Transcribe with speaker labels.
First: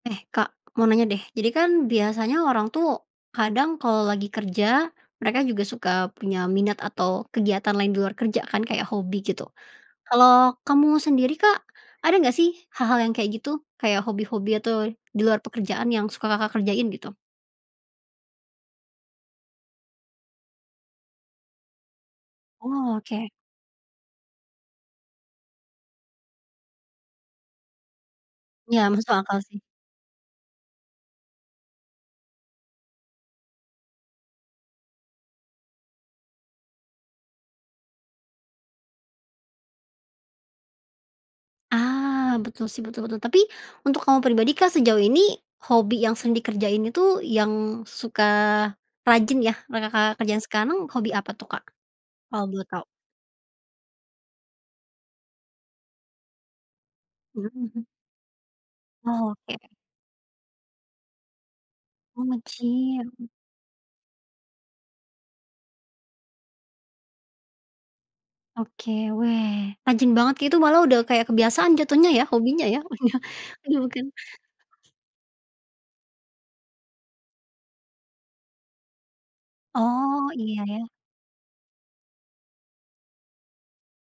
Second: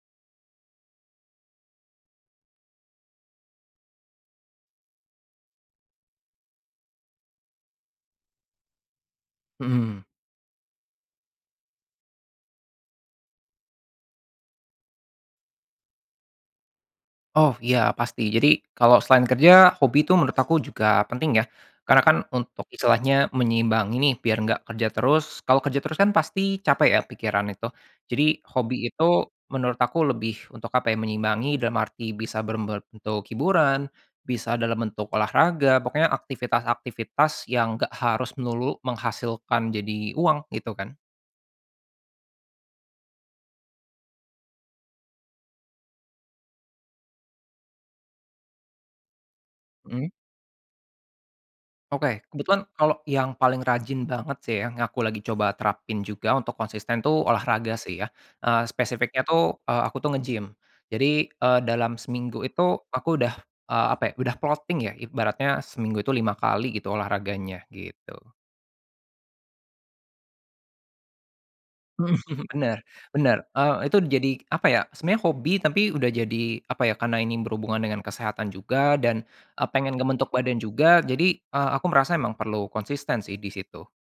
Speaker 1: Eh, Kak, mau nanya deh, jadi kan biasanya orang tuh, kadang kalau lagi kerja, mereka juga suka punya minat atau kegiatan lain di luar kerja kan, kayak hobi gitu.
Speaker 2: Mhm.
Speaker 1: Kalau kamu sendiri, Kak, ada nggak sih hal-hal yang kayak gitu? Kayak hobi-hobi atau di luar pekerjaan, yang suka, Kakak, kerjain, gitu?
Speaker 2: Oh ya pasti. Jadi, kalau selain kerja, hobi itu menurut aku juga penting, ya. Karena kan, untuk
Speaker 1: Oke.
Speaker 2: istilahnya menyeimbangi nih, biar nggak kerja terus. Kalau kerja terus kan, pasti capek ya pikiran itu. Jadi, hobi
Speaker 1: Iya masuk
Speaker 2: itu
Speaker 1: akal, sih.
Speaker 2: menurut aku lebih, untuk apa ya, menyimbangi, dalam arti bisa berbentuk hiburan, bisa dalam bentuk olahraga, pokoknya aktivitas-aktivitas, yang nggak harus melulu menghasilkan jadi uang, itu kan.
Speaker 1: Ah! Betul sih. Betul betul. Tapi, untuk kamu pribadi, Kak, sejauh ini hobi yang sering dikerjain itu, yang suka rajin ya, yang,
Speaker 2: Mhm.
Speaker 1: Kakak, kerjain sekarang, hobi apa tuh, Kak?
Speaker 2: Oke.
Speaker 1: Kalau
Speaker 2: Kebetulan,
Speaker 1: boleh tahu.
Speaker 2: kalo yang paling rajin banget sih, ya, yang aku lagi coba terapin juga untuk konsisten tuh,
Speaker 1: Mhm
Speaker 2: olahraga
Speaker 1: mhm.
Speaker 2: sih, ya. Eee, spesifiknya
Speaker 1: Oke.
Speaker 2: tuh, eee, aku tuh nge-gym. Jadi, eee, dalam
Speaker 1: Oh,
Speaker 2: seminggu itu, aku
Speaker 1: nge-gym.
Speaker 2: udah eee, apa ya, udah plotting ya. Ibaratnya seminggu itu 5 kali, gitu olahraganya, gitu.
Speaker 1: Oke, weh! Rajin banget keknya itu malah udah kayak kebiasaan jatuhnya
Speaker 2: Mhm
Speaker 1: ya,
Speaker 2: mhm,
Speaker 1: hobinya
Speaker 2: benar
Speaker 1: ya. Oh iya.
Speaker 2: benar.
Speaker 1: Iya
Speaker 2: Eee, itu
Speaker 1: bukan?
Speaker 2: jadi apa ya, sebenarnya hobi, tapi udah jadi apa ya, karena ini berhubungan dengan kesehatan juga, dan, eee, pengen
Speaker 1: Oh,
Speaker 2: ngebentuk badan
Speaker 1: Iya ya.
Speaker 2: juga, jadi, eee, aku merasa memang perlu konsisten sih, di situ.